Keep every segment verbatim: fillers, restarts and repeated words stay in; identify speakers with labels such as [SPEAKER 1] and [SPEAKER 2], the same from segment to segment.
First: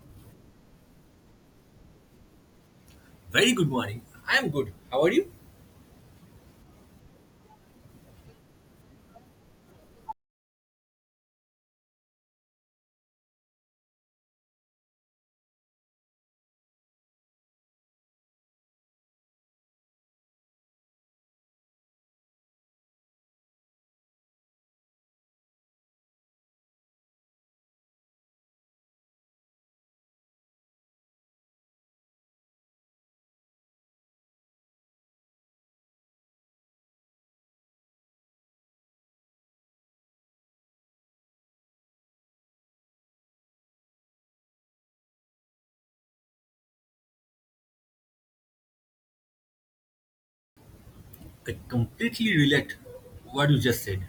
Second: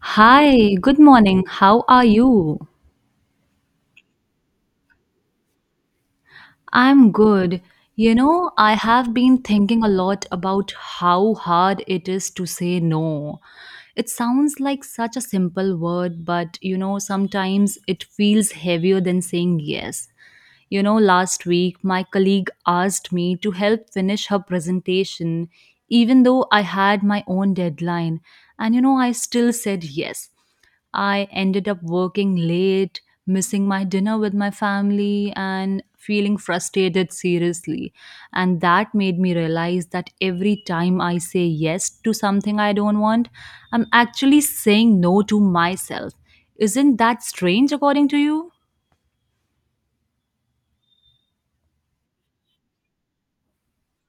[SPEAKER 1] Hi, good morning. How are you?
[SPEAKER 2] Very good morning. I am good. How are you?
[SPEAKER 1] I'm good. You know, I have been thinking a lot about how hard it is to say no. It sounds like such a simple word, but you know, sometimes it feels heavier than saying yes. You know, last week my colleague asked me to help finish her presentation, even though I had my own deadline. And you know, I still said yes. I ended up working late, missing my dinner with my family, and feeling frustrated seriously. And that made me realize that every time I say yes to something I don't want, I'm actually saying no to myself. Isn't that strange, according to you?
[SPEAKER 2] I completely relate what you just said.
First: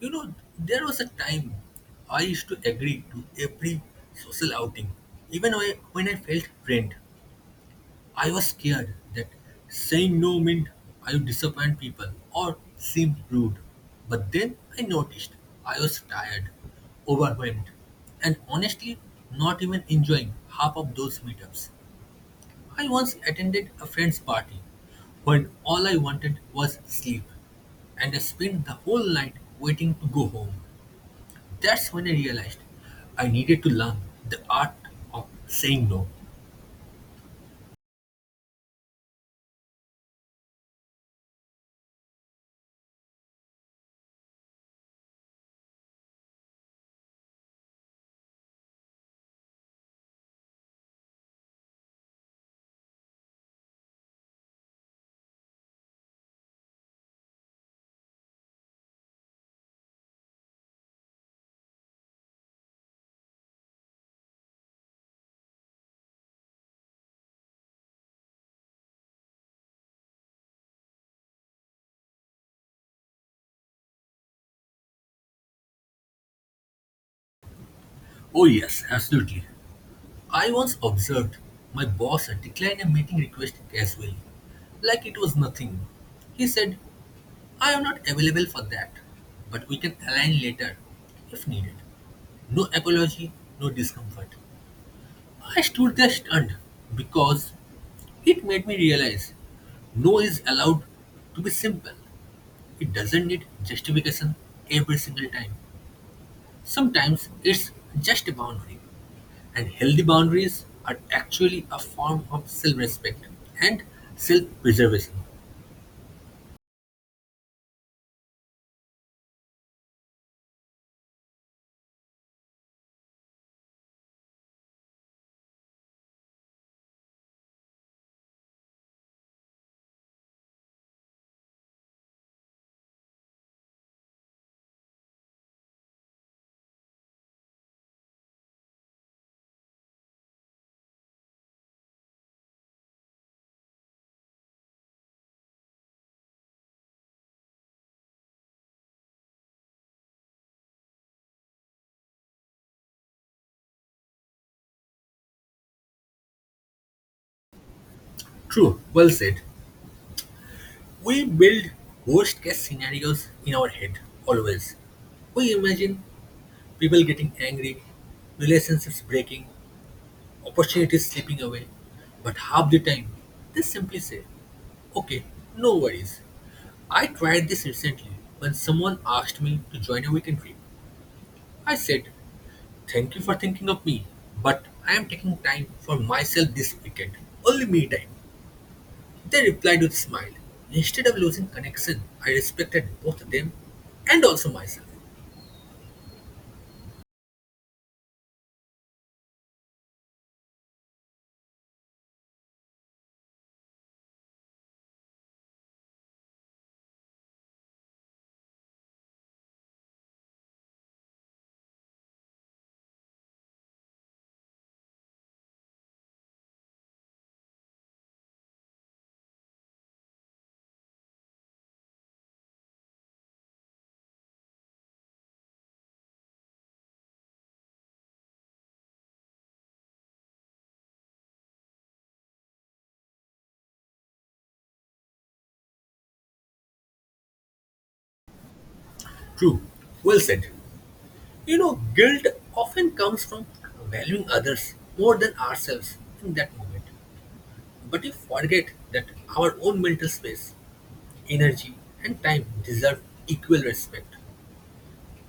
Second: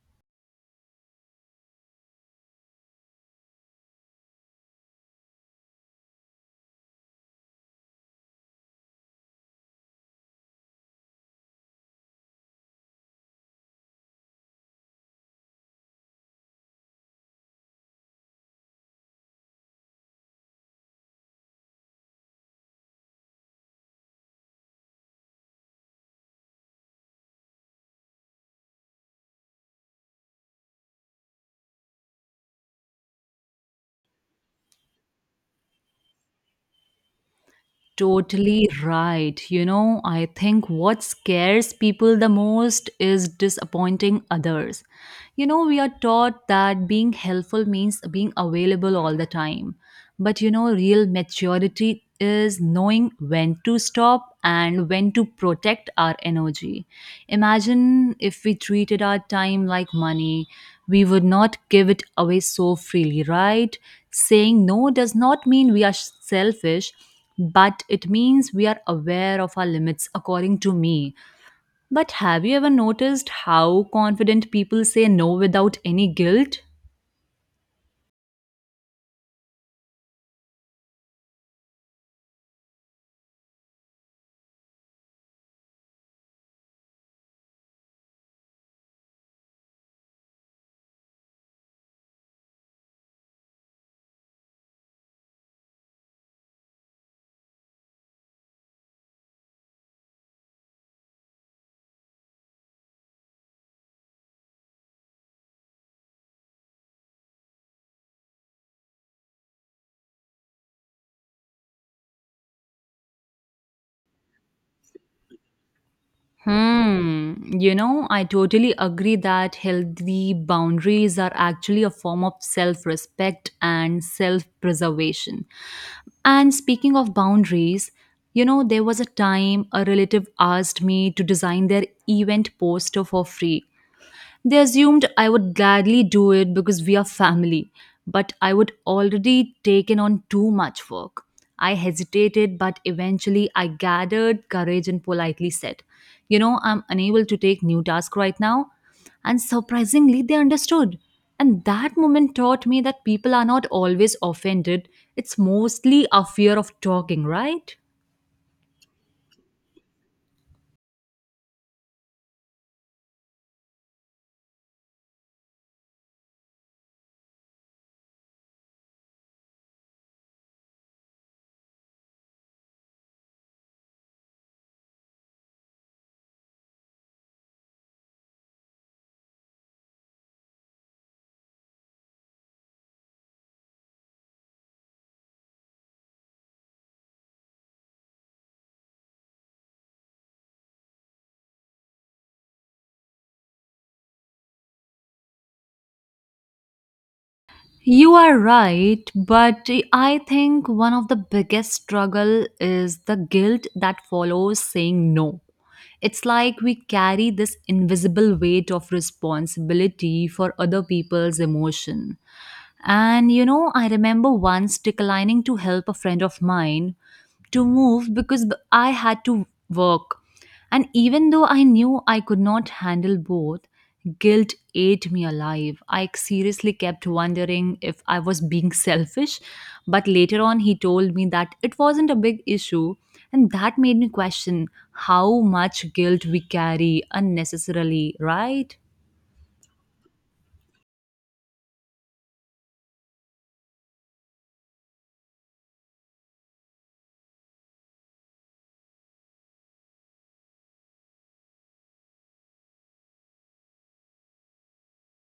[SPEAKER 2] You know, there was a time I used to agree to every social outing. Even I- when I felt drained, I was scared that saying no meant I would disappoint people or seem rude. But then I noticed I was tired, overwhelmed, and honestly not even enjoying half of those meetups. I once attended a friend's party when all I wanted was sleep, and I spent the whole night waiting to go home. That's when I realized I needed to learn the art of saying no.
[SPEAKER 1] Totally right. You know, I think what scares people the most is disappointing others. You know, we are taught that being helpful means being available all the time. But you know, real maturity is knowing when to stop and when to protect our energy. Imagine if we treated our time like money, we would not give it away so freely, right? Saying no does not mean we are selfish, but it means we are aware of our limits, according to me. But have you ever noticed how confident people say no without any guilt?
[SPEAKER 2] Oh, yes, absolutely. I once observed my boss decline a meeting request casually, like it was nothing. He said, I am not available for that, but we can align later if needed. No apology, no discomfort. I stood there stunned because it made me realize no is allowed to be simple. It doesn't need justification every single time. Sometimes it's just a boundary, and healthy boundaries are actually a form of self respect and self preservation.
[SPEAKER 1] Hmm. You know, I totally agree that healthy boundaries are actually a form of self respect and self preservation. And speaking of boundaries, you know, there was a time a relative asked me to design their event poster for free. They assumed I would gladly do it because we are family, but I would already taken on too much work. I hesitated, but eventually I gathered courage and politely said, You know, I'm unable to take new tasks right now. And surprisingly, they understood. And that moment taught me that people are not always offended, it's mostly a fear of talking, right?
[SPEAKER 2] True, well said. We build worst case scenarios in our head, always. We imagine people getting angry, relationships breaking, opportunities slipping away. But half the time, they simply say, Okay, no worries. I tried this recently when someone asked me to join a weekend trip. I said, Thank you for thinking of me, but I am taking time for myself this weekend. Only me time. They replied with a smile. Instead of losing connection, I respected both them and also myself.
[SPEAKER 1] You are right, but I think one of the biggest struggle is the guilt that follows saying no. It's like we carry this invisible weight of responsibility for other people's emotion. And you know, I remember once declining to help a friend of mine to move because b- I had to work. And even though I knew I could not handle both, guilt ate me alive. I seriously kept wondering if I was being selfish. But later on, he told me that it wasn't a big issue. And that made me question how much guilt we carry unnecessarily, right?
[SPEAKER 2] True. Well said. You know, guilt often comes from valuing others more than ourselves in that moment. But we forget that our own mental space, energy, and time deserve equal respect.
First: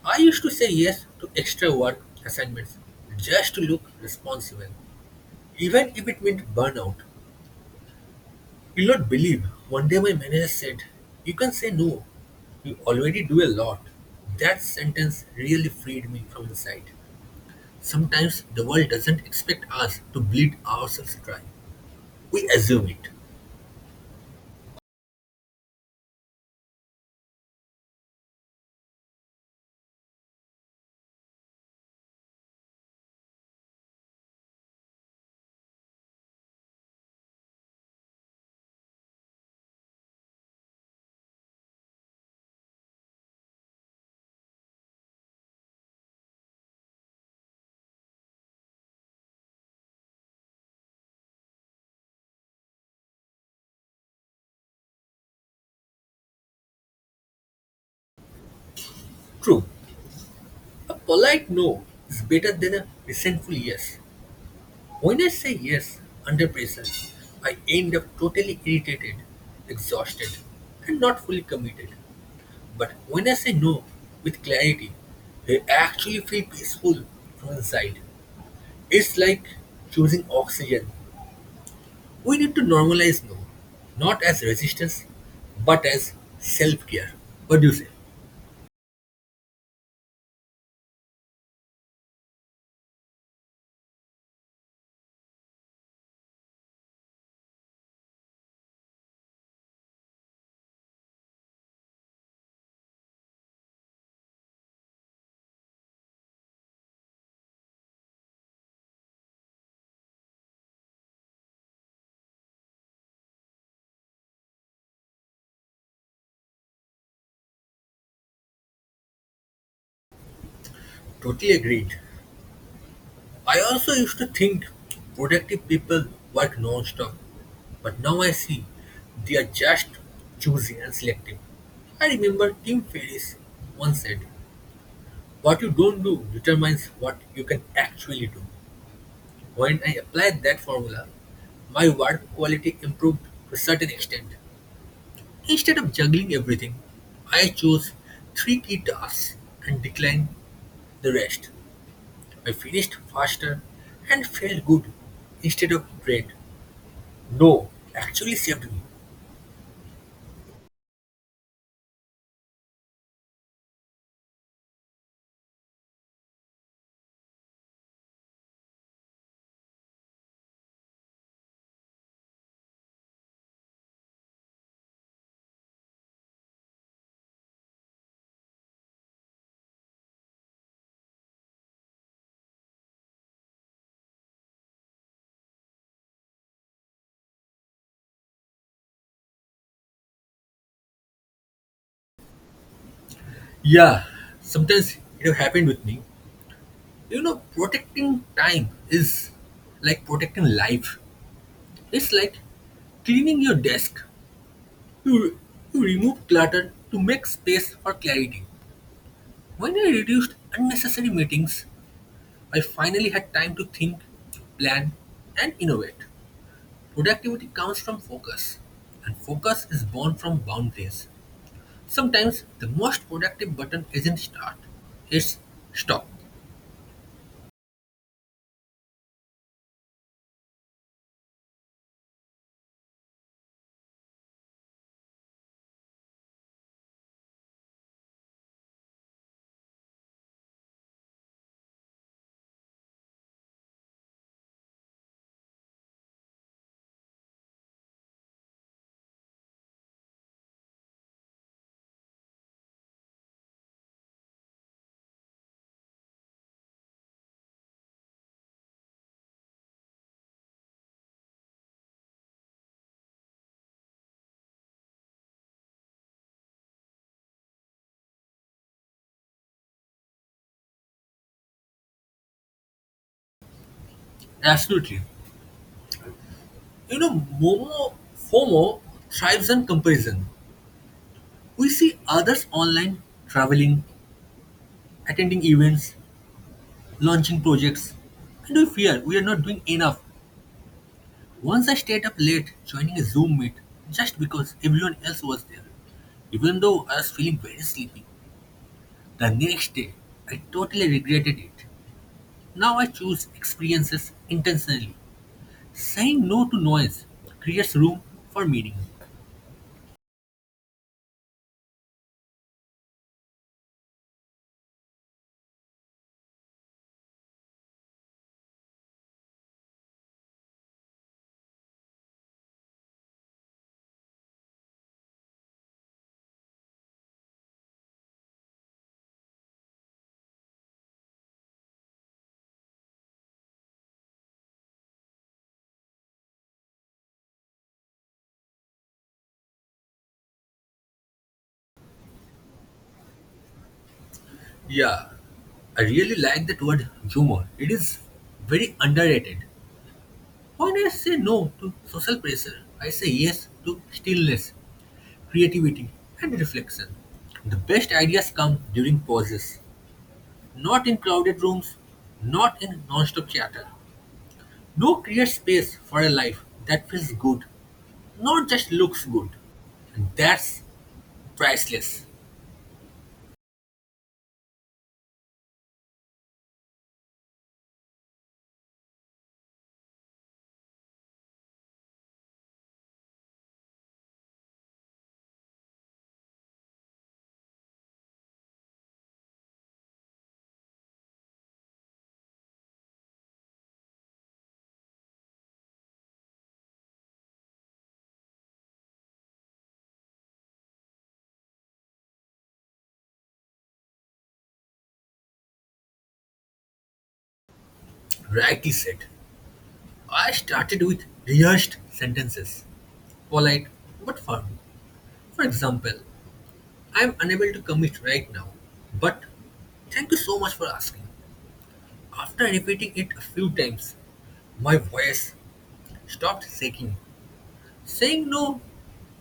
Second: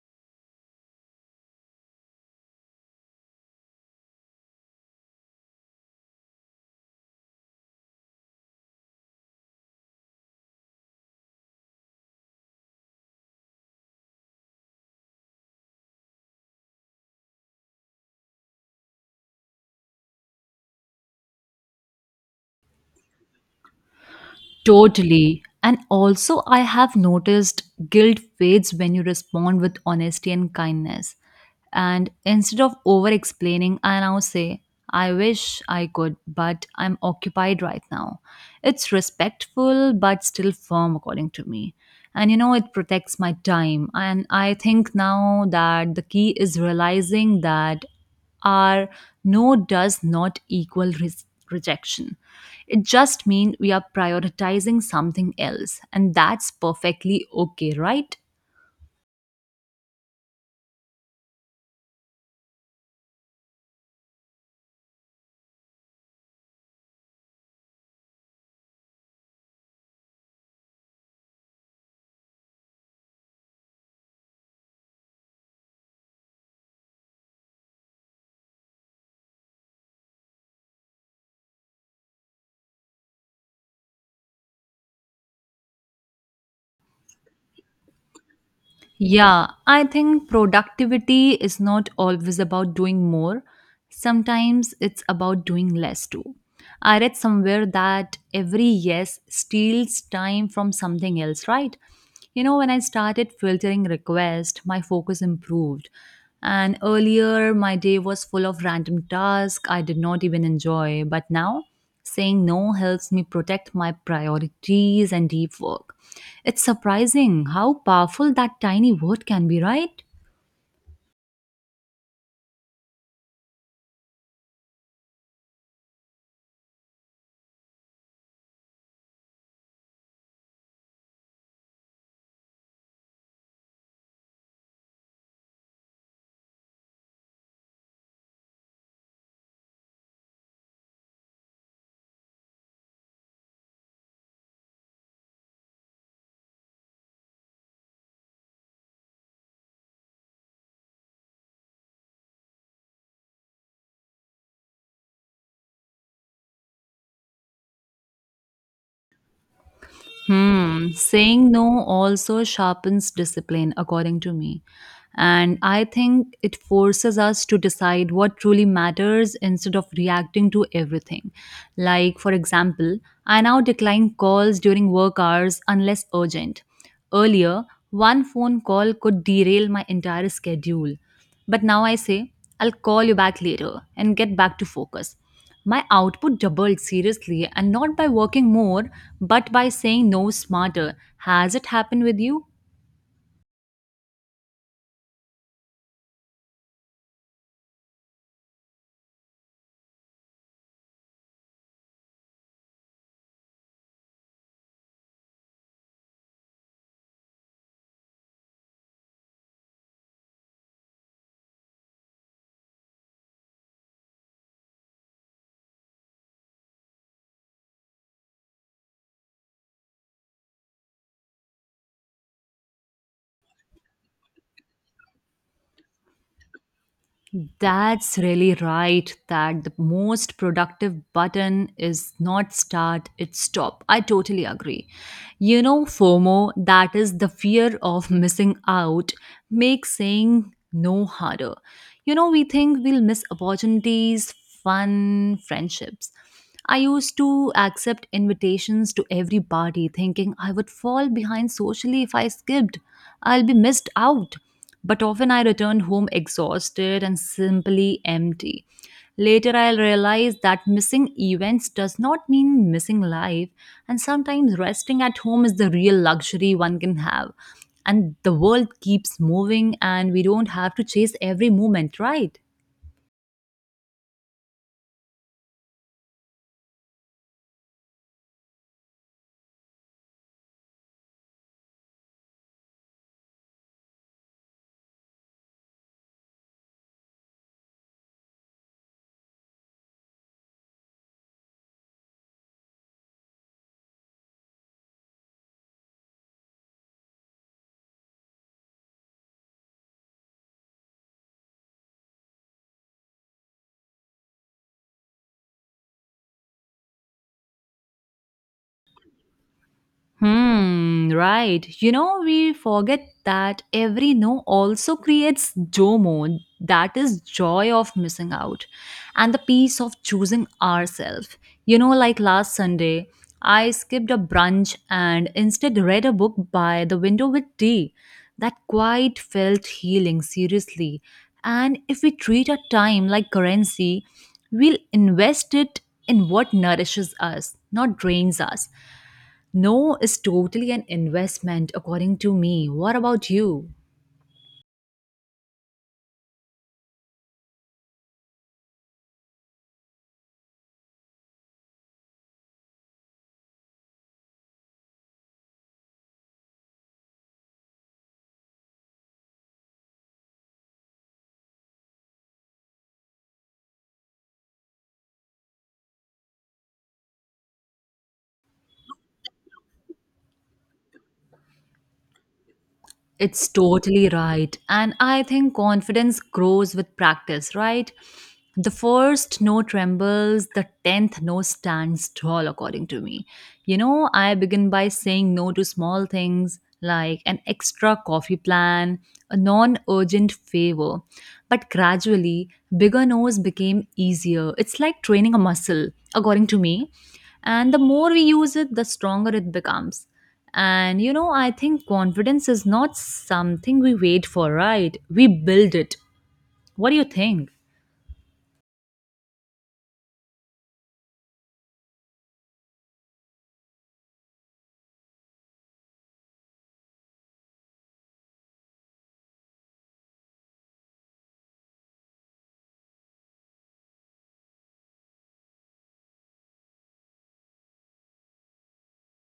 [SPEAKER 2] I used to say yes to extra work assignments just to look responsible, even if it meant burnout. You'll not believe one day my manager said, You can say no. You already do a lot. That sentence really freed me from inside. Sometimes the world doesn't expect us to bleed ourselves dry. We assume it.
[SPEAKER 1] Totally. And also, I have noticed guilt fades when you respond with honesty and kindness. And instead of over explaining, I now say, I wish I could, but I'm occupied right now. It's respectful, but still firm, according to me. And you know, it protects my time. And I think now that the key is realizing that our no does not equal res- rejection. It just means we are prioritizing something else, and that's perfectly okay, right?
[SPEAKER 2] True, A polite no is better than a resentful yes. When I say yes under pressure, I end up totally irritated, exhausted, and not fully committed. But when I say no with clarity, I actually feel peaceful from inside. It's like choosing oxygen. We need to normalize no, not as resistance, but as self care. What do you say?
[SPEAKER 1] Yeah, I think productivity is not always about doing more. Sometimes it's about doing less too. I read somewhere that every yes steals time from something else, right? You know, when I started filtering requests, my focus improved. And earlier, my day was full of random tasks I did not even enjoy. But now, saying no helps me protect my priorities and deep work. It's surprising how powerful that tiny word can be, right?
[SPEAKER 2] Totally agreed. I also used to think productive people work non-stop, but now I see they are just choosy and selective. I remember Tim Ferriss once said, "What you don't do determines what you can actually do." When I applied that formula, my work quality improved to a certain extent. Instead of juggling everything, I chose three key tasks and declined the rest. I finished faster and felt good instead of drained. No, actually saved me.
[SPEAKER 1] Hmm, saying no also sharpens discipline, according to me. And I think it forces us to decide what truly matters instead of reacting to everything. Like, for example, I now decline calls during work hours unless urgent. Earlier, one phone call could derail my entire schedule. But now I say, I'll call you back later and get back to focus. My output doubled seriously, and not by working more, but by saying no smarter. Has it happened with you?
[SPEAKER 2] Yeah, sometimes it have happened with me. You know, protecting time is like protecting life. It's like cleaning your desk. You, you remove clutter to make space for clarity. When I reduced unnecessary meetings, I finally had time to think, plan, and innovate. Productivity comes from focus, and focus is born from boundaries. Sometimes the most productive button isn't start, it's stop.
[SPEAKER 1] That's really right. That the most productive button is not start, it's stop. I totally agree. You know, FOMO, that is the fear of missing out, makes saying no harder. You know, we think we'll miss opportunities, fun, friendships. I used to accept invitations to every party, thinking I would fall behind socially if I skipped. I'll be missed out. But often I returned home exhausted and simply empty. Later, I'll realize that missing events does not mean missing life, and sometimes resting at home is the real luxury one can have and the world keeps moving and we don't have to chase every moment, right?
[SPEAKER 2] Absolutely. You know, Momo FOMO thrives on comparison. We see others online traveling, attending events, launching projects, and we fear we are not doing enough. Once I stayed up late joining a Zoom meet just because everyone else was there, even though I was feeling very sleepy. The next day, I totally regretted it. Now I choose experiences intentionally Saying no to noise creates room for meaning.
[SPEAKER 1] Hmm, right. You know, we forget that every no also creates JOMO, that is joy of missing out, and the peace of choosing ourselves. You know, like last Sunday, I skipped a brunch and instead read a book by the window with tea. That quite felt healing, seriously. And if we treat our time like currency, we'll invest it in what nourishes us, not drains us. No is totally an investment, according to me. What about you?
[SPEAKER 2] Yeah, I really like that word humor. It is very underrated. When I say no to social pressure, I say yes to stillness, creativity, and reflection. The best ideas come during pauses, not in crowded rooms, not in non-stop chatter. No creates space for a life that feels good, not just looks good. And that's priceless,
[SPEAKER 1] It's totally right. And I think confidence grows with practice, right? The first no trembles, the tenth no stands tall, according to me. You know, I begin by saying no to small things like an extra coffee plan, a non urgent favor. But gradually, bigger no's became easier. It's like training a muscle, according to me. And the more we use it, the stronger it becomes. And you know, I think confidence is not something we wait for, right? We build it. What do you think?
[SPEAKER 2] rightly said. I started with rehearsed sentences, polite but firm. For example, I am unable to commit right now, but thank you so much for asking. After repeating it a few times, my voice stopped shaking. Saying no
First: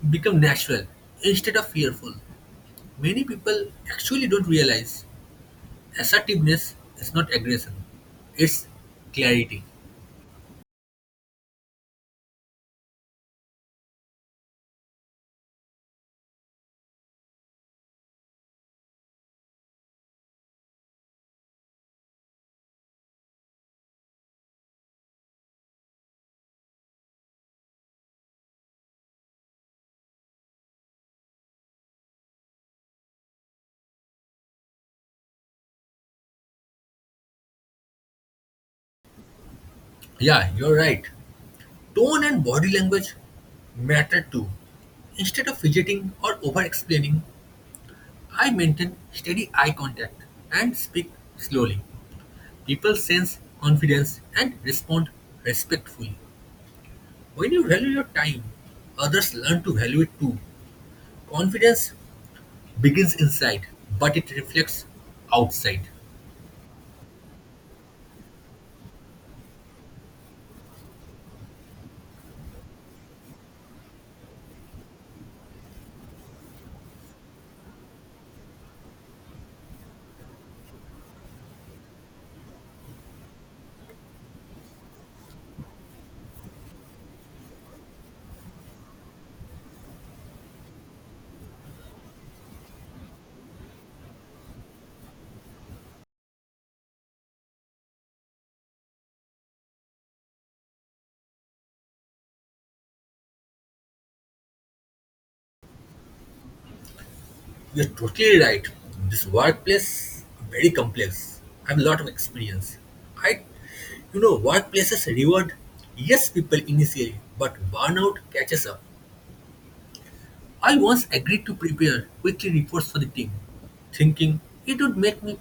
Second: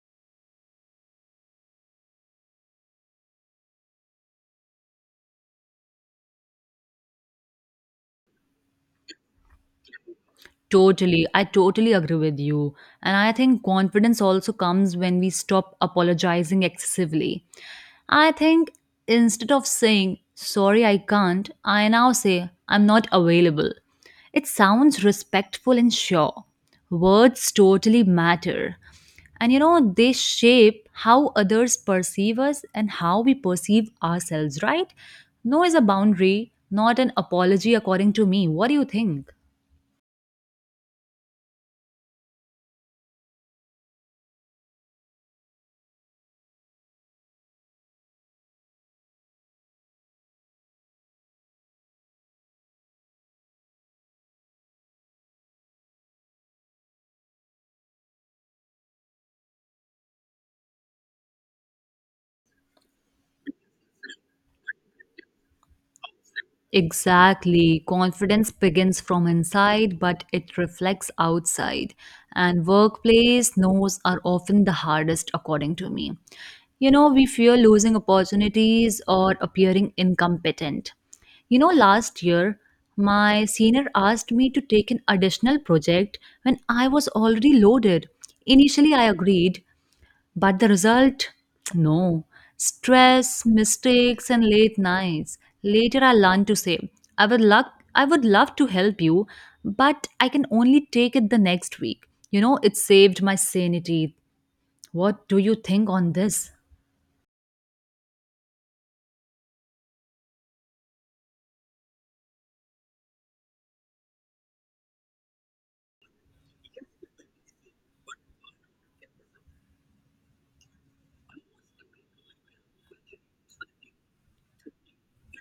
[SPEAKER 2] became natural instead of fearful. Many people actually don't realize assertiveness is not aggression, it's clarity.
[SPEAKER 1] Totally. I totally agree with you. And I think confidence also comes when we stop apologizing excessively. I think instead of saying, sorry, I can't, I now say, I'm not available. It sounds respectful and sure. Words totally matter. And you know, they shape how others perceive us and how we perceive ourselves, right? No is a boundary, not an apology, according to me. What do you think?
[SPEAKER 2] Yeah, you're right. Tone and body language matter too. Instead of fidgeting or over-explaining, I maintain steady eye contact and speak slowly. People sense confidence and respond respectfully. When you value your time, others learn to value it too. Confidence begins inside, but it reflects outside.
[SPEAKER 1] Exactly. Confidence begins from inside, but it reflects outside. And workplace no's are often the hardest, according to me. You know, we fear losing opportunities or appearing incompetent. You know, last year, my senior asked me to take an additional project when I was already loaded. Initially, I agreed, but the result? No. Stress, mistakes, and late nights. Later I learned to say, I would love I would love to help you, but I can only take it the next week. You know, it saved my sanity. What do you think on this?
[SPEAKER 2] You're totally right. This workplace very complex. I have a lot of experience. I, you know, workplaces reward yes people initially, but burnout catches up. I once agreed to prepare weekly reports for the team, thinking it would make me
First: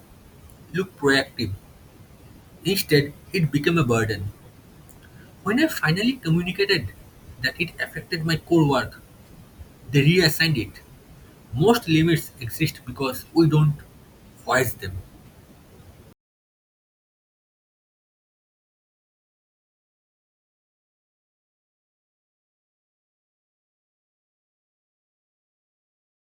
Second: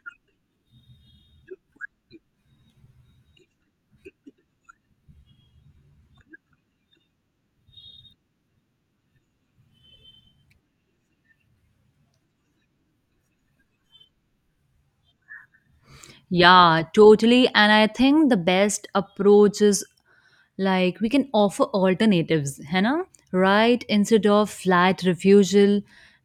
[SPEAKER 2] look proactive. Instead, it became a burden. When I finally communicated that it affected my core work, they reassigned it. Most limits exist because we don't voice them.
[SPEAKER 1] Yeah, totally. And I think the best approach is like we can offer alternatives है ना, right, instead of flat refusal,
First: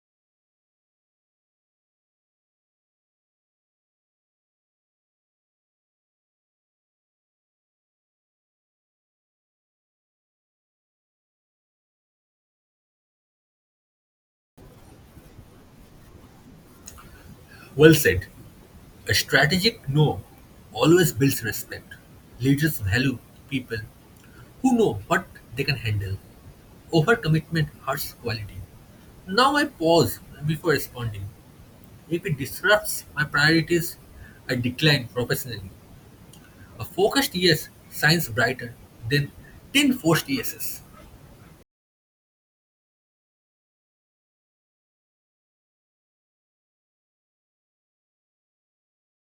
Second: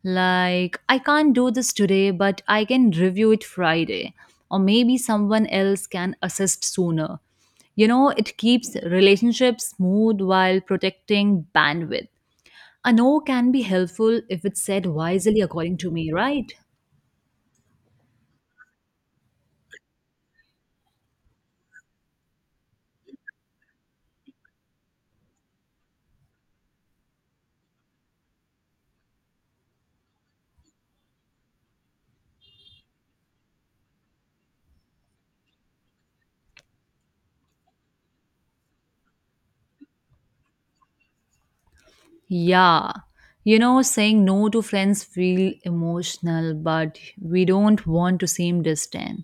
[SPEAKER 1] like I can't do this today, but I can review it Friday, or maybe someone else can assist sooner. You know it keeps relationships smooth while protecting bandwidth. A no can be helpful if it's said wisely, according to me, right?
[SPEAKER 2] Well said. A strategic "no" always builds respect. Leaders value people who know what they can handle. Overcommitment hurts quality. Now I pause before responding. If it disrupts my priorities, I decline professionally. A focused yes shines brighter than ten forced yeses.
[SPEAKER 1] Yeah. You know, saying no to friends feel emotional, but we don't want to seem distant.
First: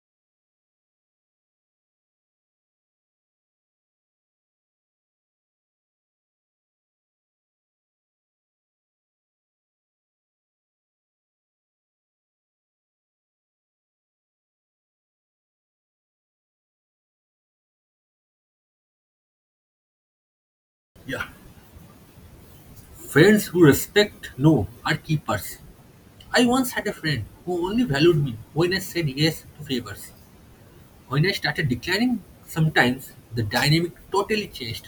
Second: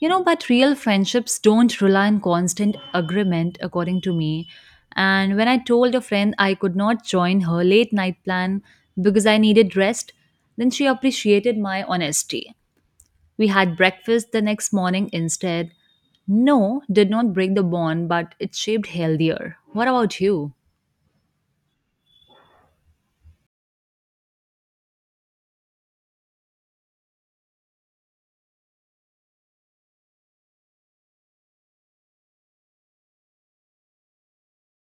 [SPEAKER 1] You know, but real friendships don't rely on constant agreement, according to me. And when I told a friend I could not join her late night plan because I needed rest, then she appreciated my honesty. We had breakfast the next morning instead. No did not break the bond, but it shaped healthier. What about you?
[SPEAKER 2] Yeah. Friends who respect no are keepers. I once had a friend who only valued me when I said yes to favors. When I started declining, sometimes the dynamic totally changed.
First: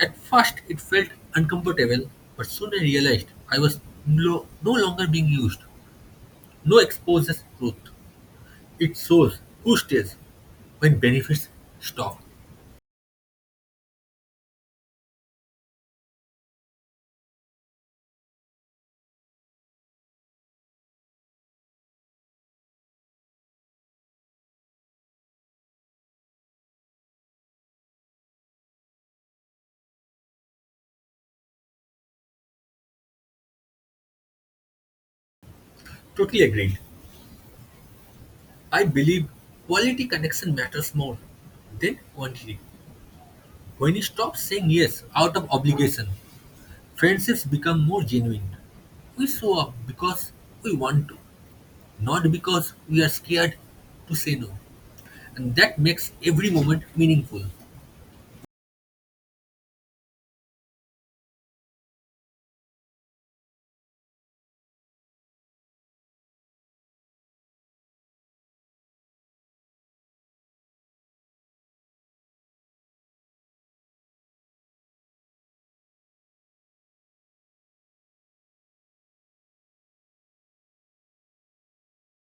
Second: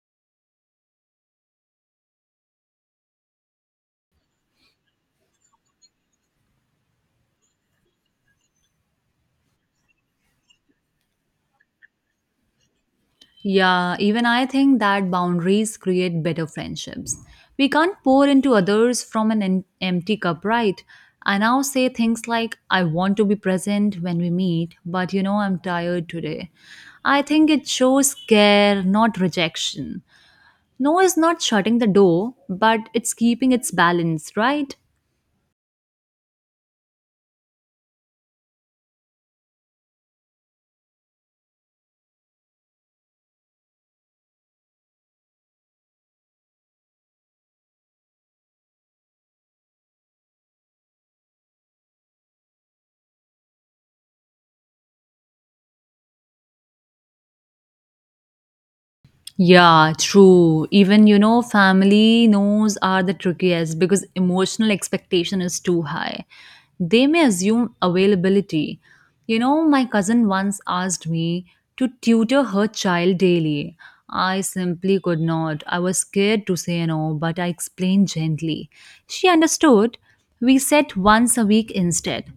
[SPEAKER 2] At first, it felt uncomfortable, but soon I realized I was no, no longer being used. No exposes truth. It shows who stays when benefits stop.
[SPEAKER 1] Yeah, even I think that boundaries create better friendships. We can't pour into others from an em- empty cup, right? I now say things like, I want to be present when we meet, but you know, I'm tired today. I think it shows care, not rejection. No is not shutting the door, but it's keeping its balance, right?
[SPEAKER 2] Totally agreed. I believe quality connection matters more than quantity. When you stop saying yes out of obligation, friendships become more genuine. We show up because we want to, not because we are scared to say no. And that makes every moment meaningful.
[SPEAKER 1] Yeah, true. Even, you know, family knows are the trickiest because emotional expectation is too high. They may assume availability. You know, my cousin once asked me to tutor her child daily. I simply could not. I was scared to say no, but I explained gently. She understood. We set once a week instead.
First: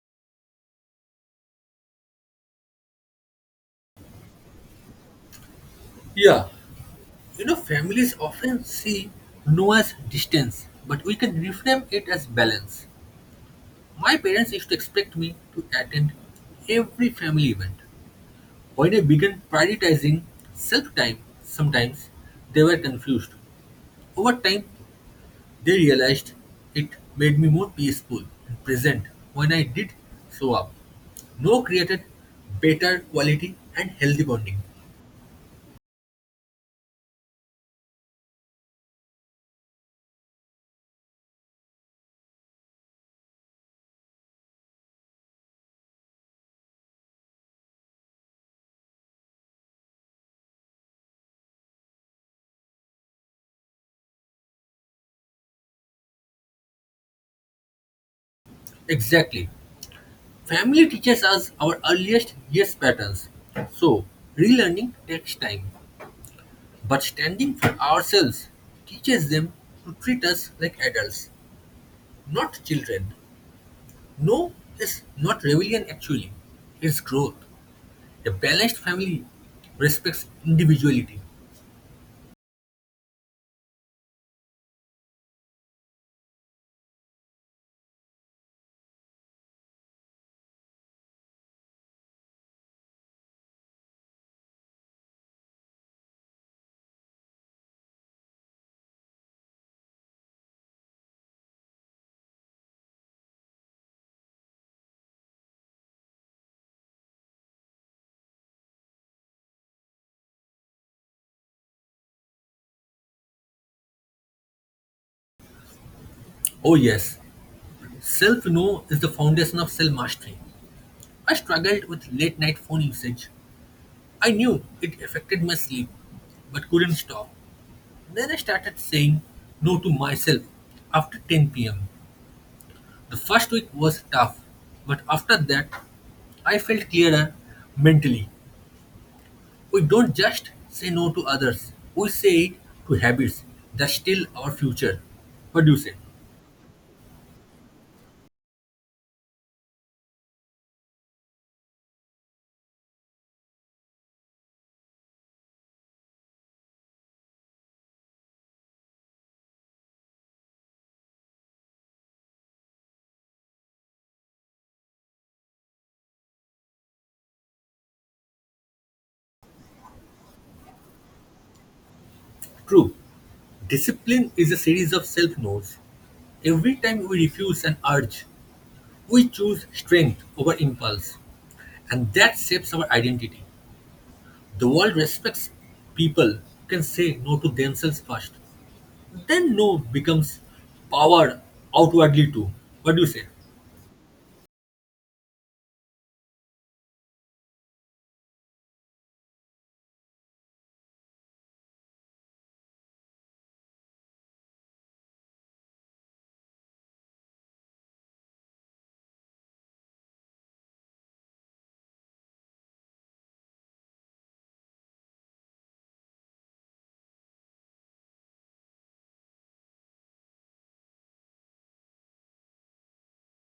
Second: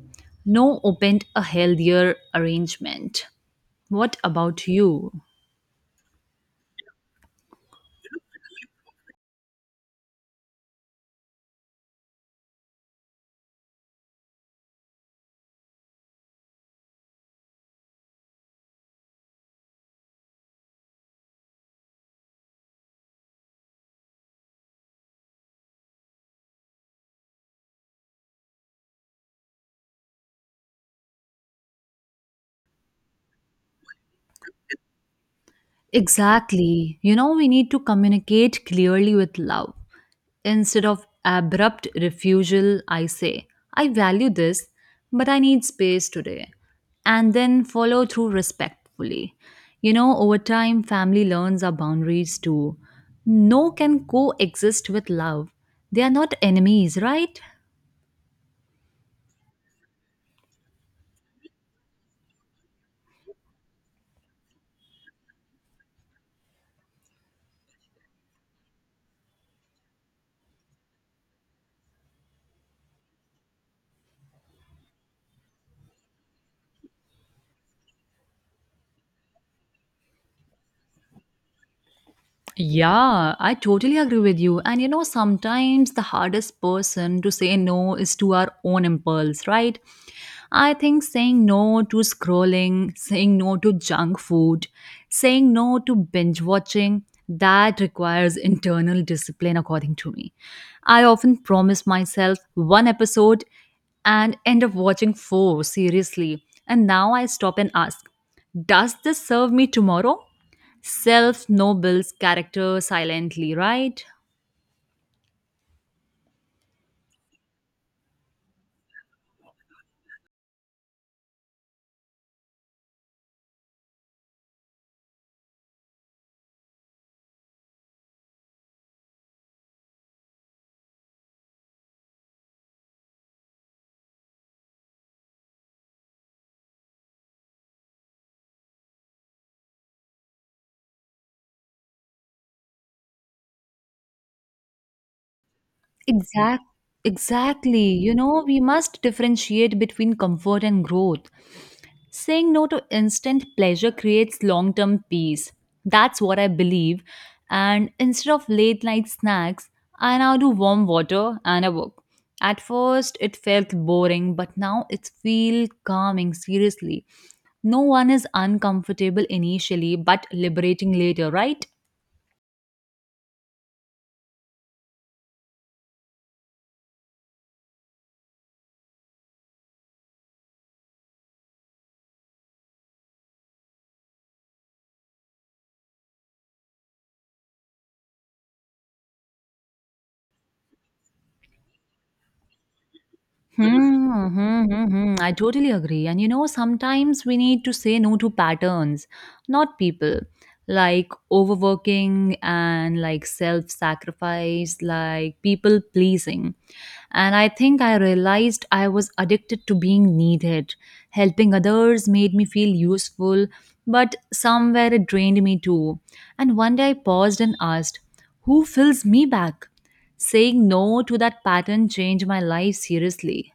[SPEAKER 1] No opened a healthier arrangement. What about you?
[SPEAKER 2] Yeah, You know, families often see no as distance, but we can reframe it as balance. My parents used to expect me to attend every family event. When I began prioritizing self time, sometimes they were confused. Over time, They realized it made me more peaceful and present when I did show up. No created better quality and healthy bonding.
[SPEAKER 1] Exactly. You know, we need to communicate clearly with love. Instead of abrupt refusal, I say, I value this, but I need space today. And then follow through respectfully. You know, over time, family learns our boundaries too. No can coexist with love. They are not enemies, right?
[SPEAKER 2] Exactly. Family teaches us our earliest yes patterns. So, relearning takes time. But standing for ourselves teaches them to treat us like adults, not children. No is not rebellion actually, it's growth. A balanced family respects individuality.
[SPEAKER 1] Yeah, I totally agree with you. And you know, sometimes the hardest person to say no is to our own impulse, right? I think saying no to scrolling, saying no to junk food, saying no to binge watching, that requires internal discipline, according to me. I often promise myself one episode and end up watching four, seriously. And now I stop and ask, does this serve me tomorrow? Self nobles character silently, right?
[SPEAKER 2] Oh, yes, Self-know is the foundation of self-mastery. I struggled with late-night phone usage. I knew it affected my sleep, but couldn't stop. Then I started saying no to myself after ten p m. The first week was tough, but after that, I felt clearer mentally. We don't just say no to others, we say it to habits that still our future. What do you say?
[SPEAKER 1] Exact, exactly. You know, we must differentiate between comfort and growth. Saying no to instant pleasure creates long term peace. That's what I believe. And instead of late night snacks, I now do warm water and a book. At first, it felt boring, but now it feels calming, seriously. No one is uncomfortable initially, but liberating later, right?
[SPEAKER 2] True. Discipline is a series of self-no's. Every time we refuse an urge, we choose strength over impulse, and that shapes our identity. The world respects people who can say no to themselves first. Then no becomes power outwardly too. What do you say?
[SPEAKER 1] Hmm, hmm, hmm, hmm. I totally agree. And you know, sometimes we need to say no to patterns, not people. Like overworking and like self sacrifice, like people pleasing. And I think I realized I was addicted to being needed. Helping others made me feel useful, but somewhere it drained me too. And one day I paused and asked, who fills me back? Saying no to that pattern changed my life seriously.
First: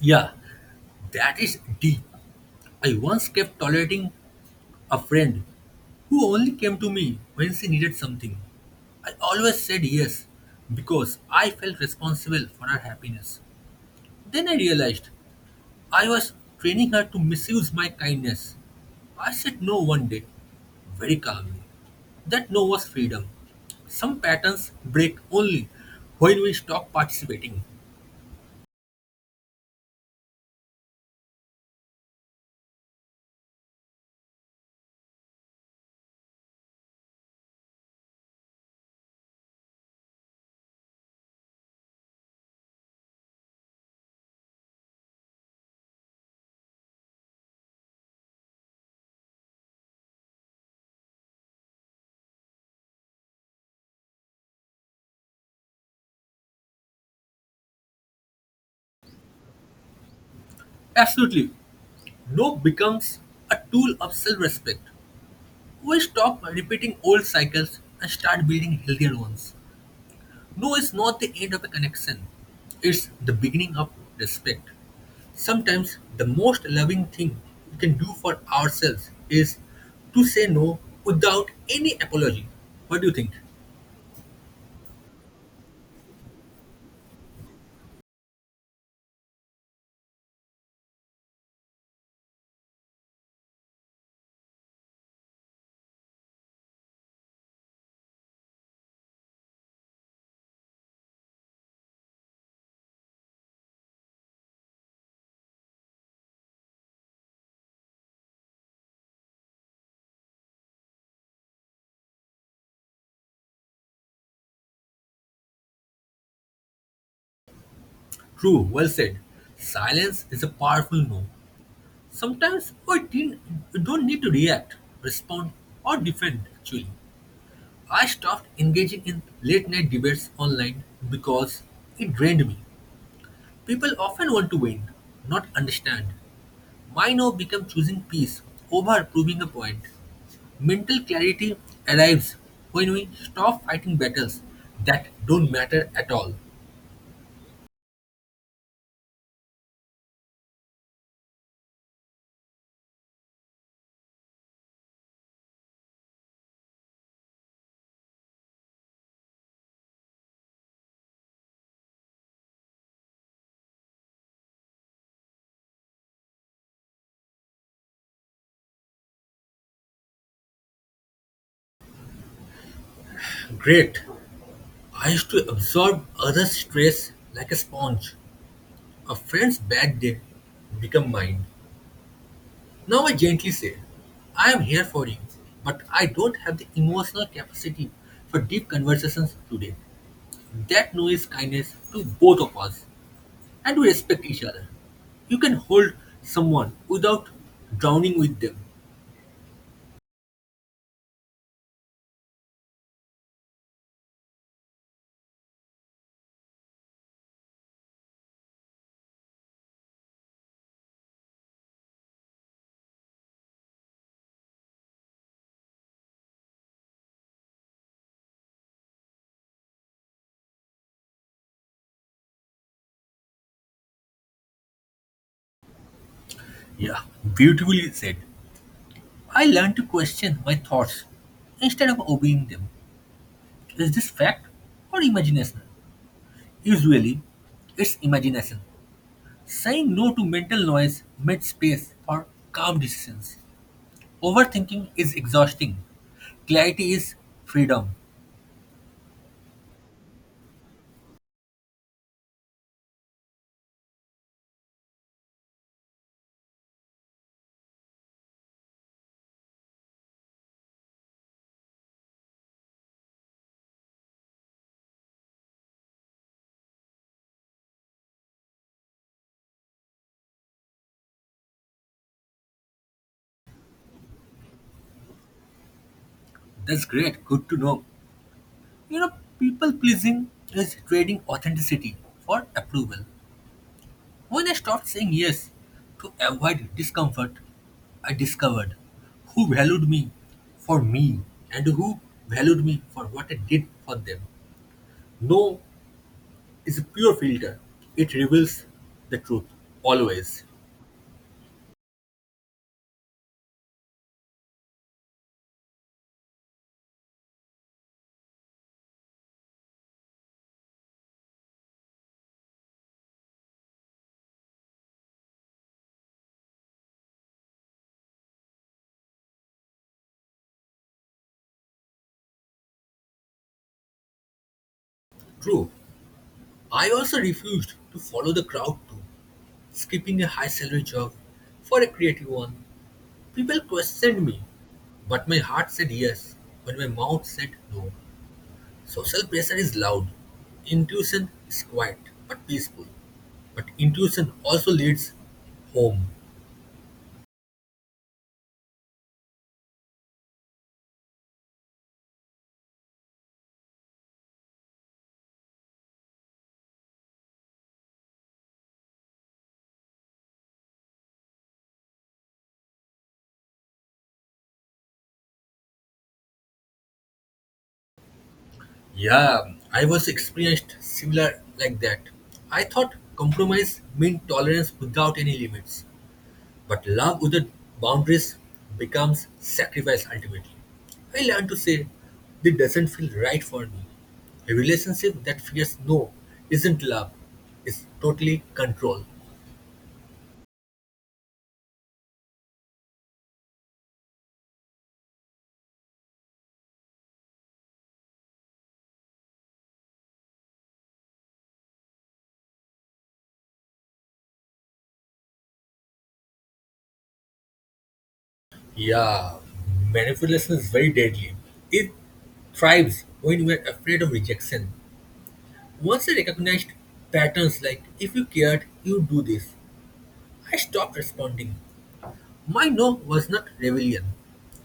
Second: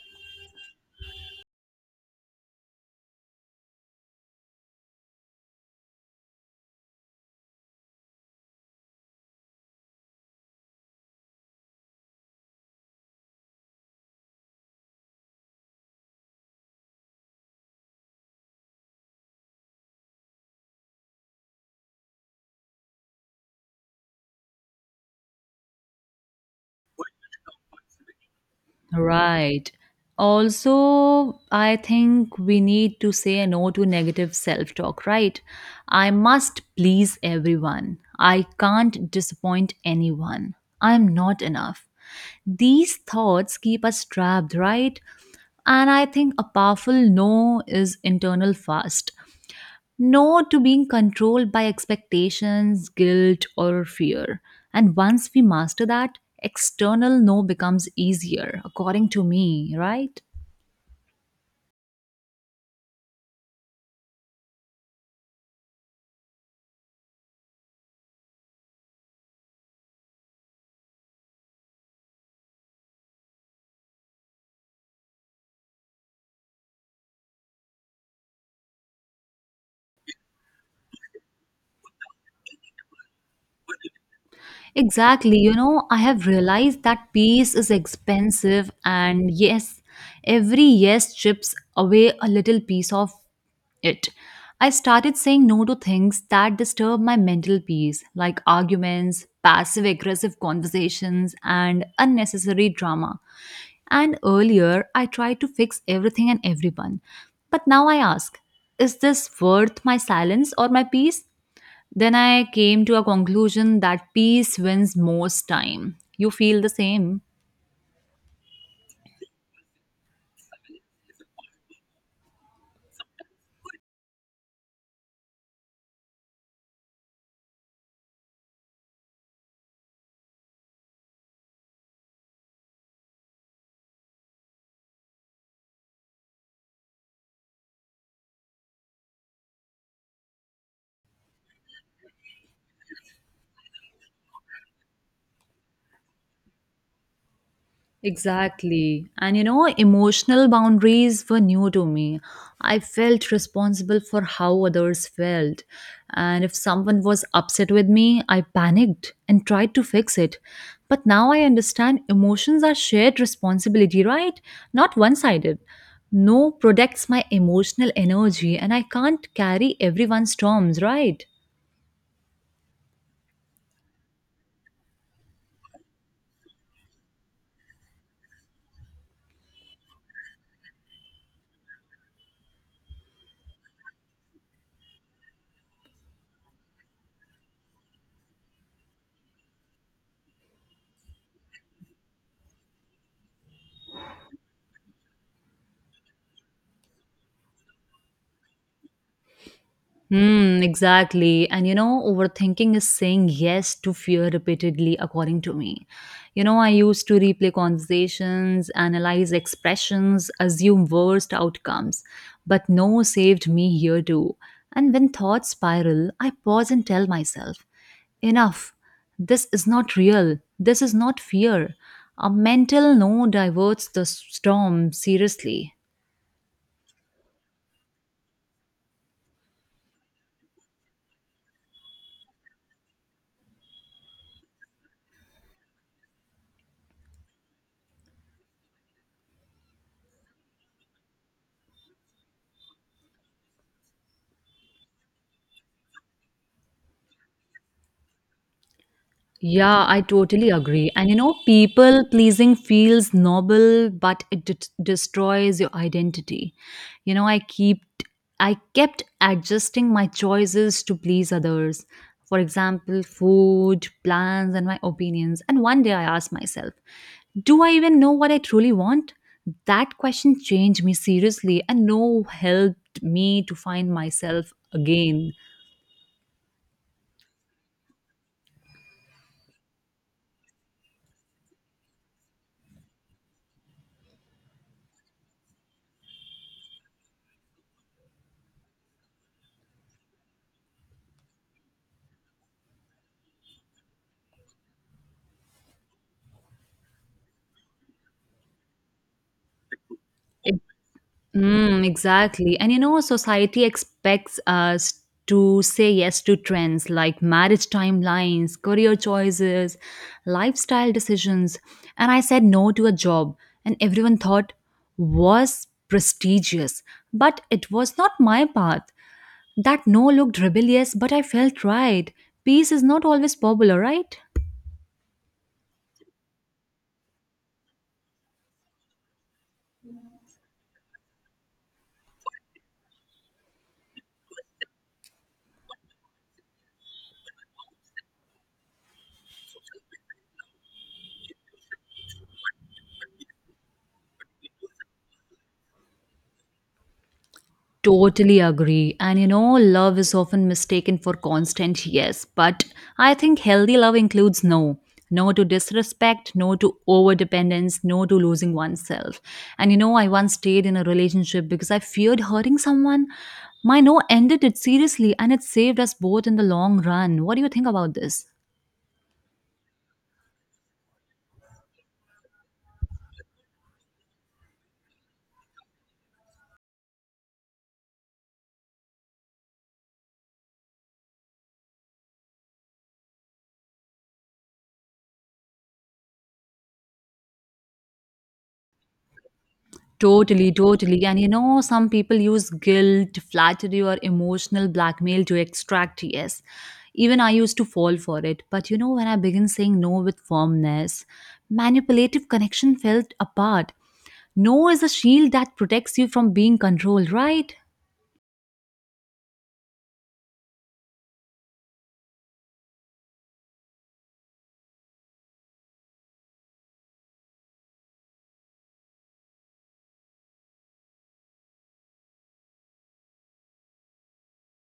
[SPEAKER 2] Yeah, that is deep. I once kept tolerating A friend who only came to me when she needed something. I always said yes because I felt responsible for her happiness. Then I realized I was training her to misuse my kindness. I said no one day, very calmly. That no was freedom. Some patterns break only when we stop participating.
[SPEAKER 1] Right. Also, I think we need to say no to negative self talk, right? I must please everyone. I can't disappoint anyone. I'm not enough. These thoughts keep us trapped, right? And I think a powerful no is internal fast, no to being controlled by expectations, guilt, or fear. And once we master that, external no becomes easier, according to me, right?
[SPEAKER 2] Absolutely, no becomes a tool of self respect. We stop repeating old cycles and start building healthier ones. No is not the end of a connection, it's the beginning of respect. Sometimes the most loving thing we can do for ourselves is to say no without any apology. What do you think?
[SPEAKER 1] Exactly. You know, I have realized that peace is expensive, and yes, every yes chips away a little piece of it. I started saying no to things that disturb my mental peace, like arguments, passive aggressive conversations, and unnecessary drama. And earlier, I tried to fix everything and everyone. But now I ask, is this worth my silence or my peace? Then I came to a conclusion that peace wins most time. You feel the same.
[SPEAKER 2] True, well said. Silence is a powerful no. Sometimes we, didn't, we don't need to react, respond, or defend actually. I stopped engaging in late night debates online because it drained me. People often want to win, not understand. Why now become choosing peace over proving a point. Mental clarity arrives when we stop fighting battles that don't matter at all.
[SPEAKER 1] Exactly. And you know, emotional boundaries were new to me. I felt responsible for how others felt. And if someone was upset with me, I panicked and tried to fix it. But now I understand emotions are shared responsibility, right? Not one sided. No protects my emotional energy, and I can't carry everyone's storms, right?
[SPEAKER 2] Great. I used to absorb others' stress like a sponge. A friend's bad day become mine. Now I gently say, I am here for you, but I don't have the emotional capacity for deep conversations today. That now is kindness to both of us. And we respect each other. You can hold someone without drowning with them.
[SPEAKER 1] Hmm, exactly. And you know, overthinking is saying yes to fear repeatedly, according to me. You know, I used to replay conversations, analyze expressions, assume worst outcomes, but no saved me here too. And when thoughts spiral, I pause and tell myself, enough. This is not real. This is not fear. A mental no diverts the storm seriously.
[SPEAKER 2] Yeah, beautifully said. I learned to question my thoughts instead of obeying them. Is this fact or imagination? Usually, it's imagination. Saying no to mental noise made space for calm decisions. Overthinking is exhausting. Clarity is freedom.
[SPEAKER 1] Yeah, I totally agree. And you know, people pleasing feels noble, but it d- destroys your identity. You know, I keep I kept adjusting my choices to please others. For example, food, plans, and my opinions. And one day I asked myself, do I even know what I truly want? That question changed me seriously and no helped me to find myself again.
[SPEAKER 2] That's great. Good to know. You know, people pleasing is trading authenticity for approval. When I stopped saying yes to avoid discomfort, I discovered who valued me for me and who valued me for what I did for them. No is a pure filter, it reveals the truth, always.
[SPEAKER 1] Mm, exactly. And you know, society expects us to say yes to trends like marriage timelines, career choices, lifestyle decisions. And I said no to a job, and everyone thought was prestigious. But it was not my path. That no looked rebellious, but I felt right. Peace is not always popular, right?
[SPEAKER 2] True. I also refused to follow the crowd too, skipping a high salary job for a creative one. People questioned me, but my heart said yes when my mouth said no. Social pressure is loud, intuition is quiet but peaceful. But intuition also leads home.
[SPEAKER 1] Totally agree. And you know, love is often mistaken for constant yes, but I think healthy love includes no. No to disrespect, no to over dependence, no to losing oneself. And you know, I once stayed in a relationship because I feared hurting someone. My no ended it seriously and it saved us both in the long run. What do you think about this?
[SPEAKER 2] Yeah, I was experienced similar like that. I thought compromise meant tolerance without any limits, but love without boundaries becomes sacrifice ultimately. I learned to say, this doesn't feel right for me. A relationship that fears no isn't love, it's totally control.
[SPEAKER 1] Totally, totally. And you know, some people use guilt, flattery, or emotional blackmail to extract yes. Even I used to fall for it. But you know, when I began saying no with firmness, manipulative connection felt apart. No is a shield that protects you from being controlled, right?
[SPEAKER 2] Yeah, manipulation is very deadly. It thrives when we are afraid of rejection. Once I recognized patterns like, if you cared, you do this, I stopped responding. My no was not rebellion,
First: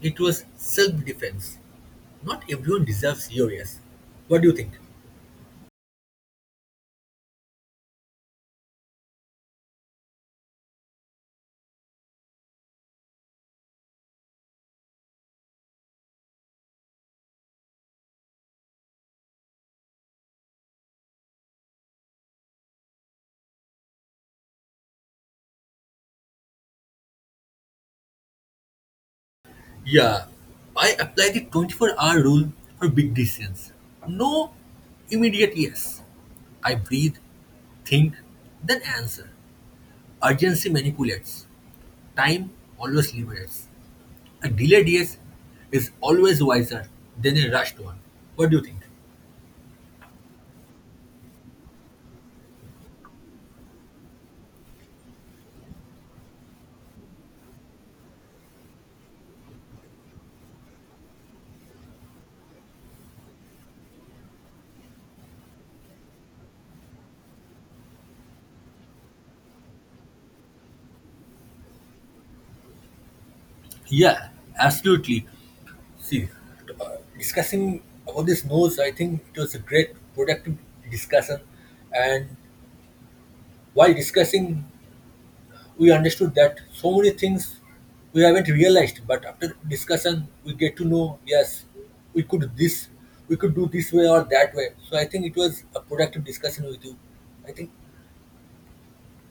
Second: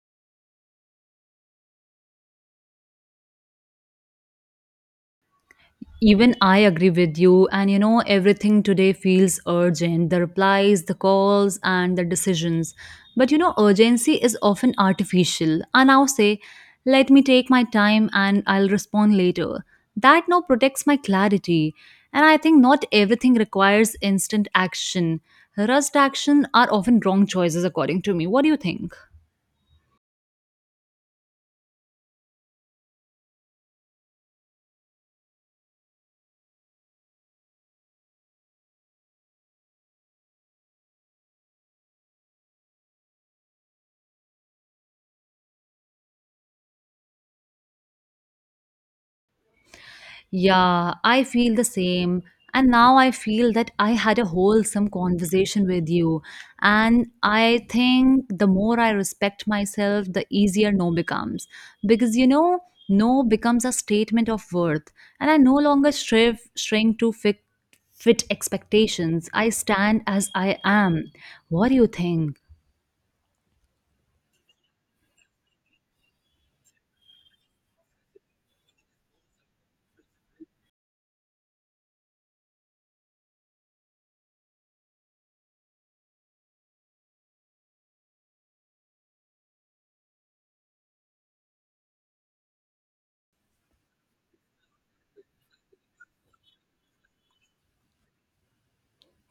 [SPEAKER 2] it was self defense. Not everyone deserves your yes. What do you think?
[SPEAKER 1] Even I agree with you, and you know, everything today feels urgent, the replies, the calls, and the decisions. But you know, urgency is often artificial. I now say, let me take my time and I'll respond later. That now protects my clarity. And I think not everything requires instant action. Rushed action are often wrong choices, according to me. What do you think?
[SPEAKER 2] Yeah, I apply the twenty-four hour rule for big decisions. No immediate yes. I breathe, think, then answer. Urgency manipulates. Time always liberates. A delayed yes is always wiser than a rushed one. What do you think?
[SPEAKER 1] Yeah, I feel the same. And now I feel that I had a wholesome conversation with you. And I think the more I respect myself, the easier no becomes. Because, you know, no becomes a statement of worth. And I no longer strive, shrink to fit, fit expectations. I stand as I am. What do you think?
[SPEAKER 2] Yeah, absolutely. See, uh, discussing about this nose, I think it was a great productive discussion. And while discussing, we understood that so many things we haven't realized. But after discussion, we get to know yes, we could this, we could do this way or that way. So I think it was a productive discussion with you. I think.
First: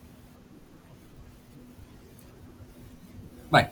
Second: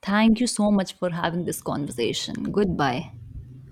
[SPEAKER 1] Thank you so much for having this conversation. Goodbye.
[SPEAKER 2] Bye.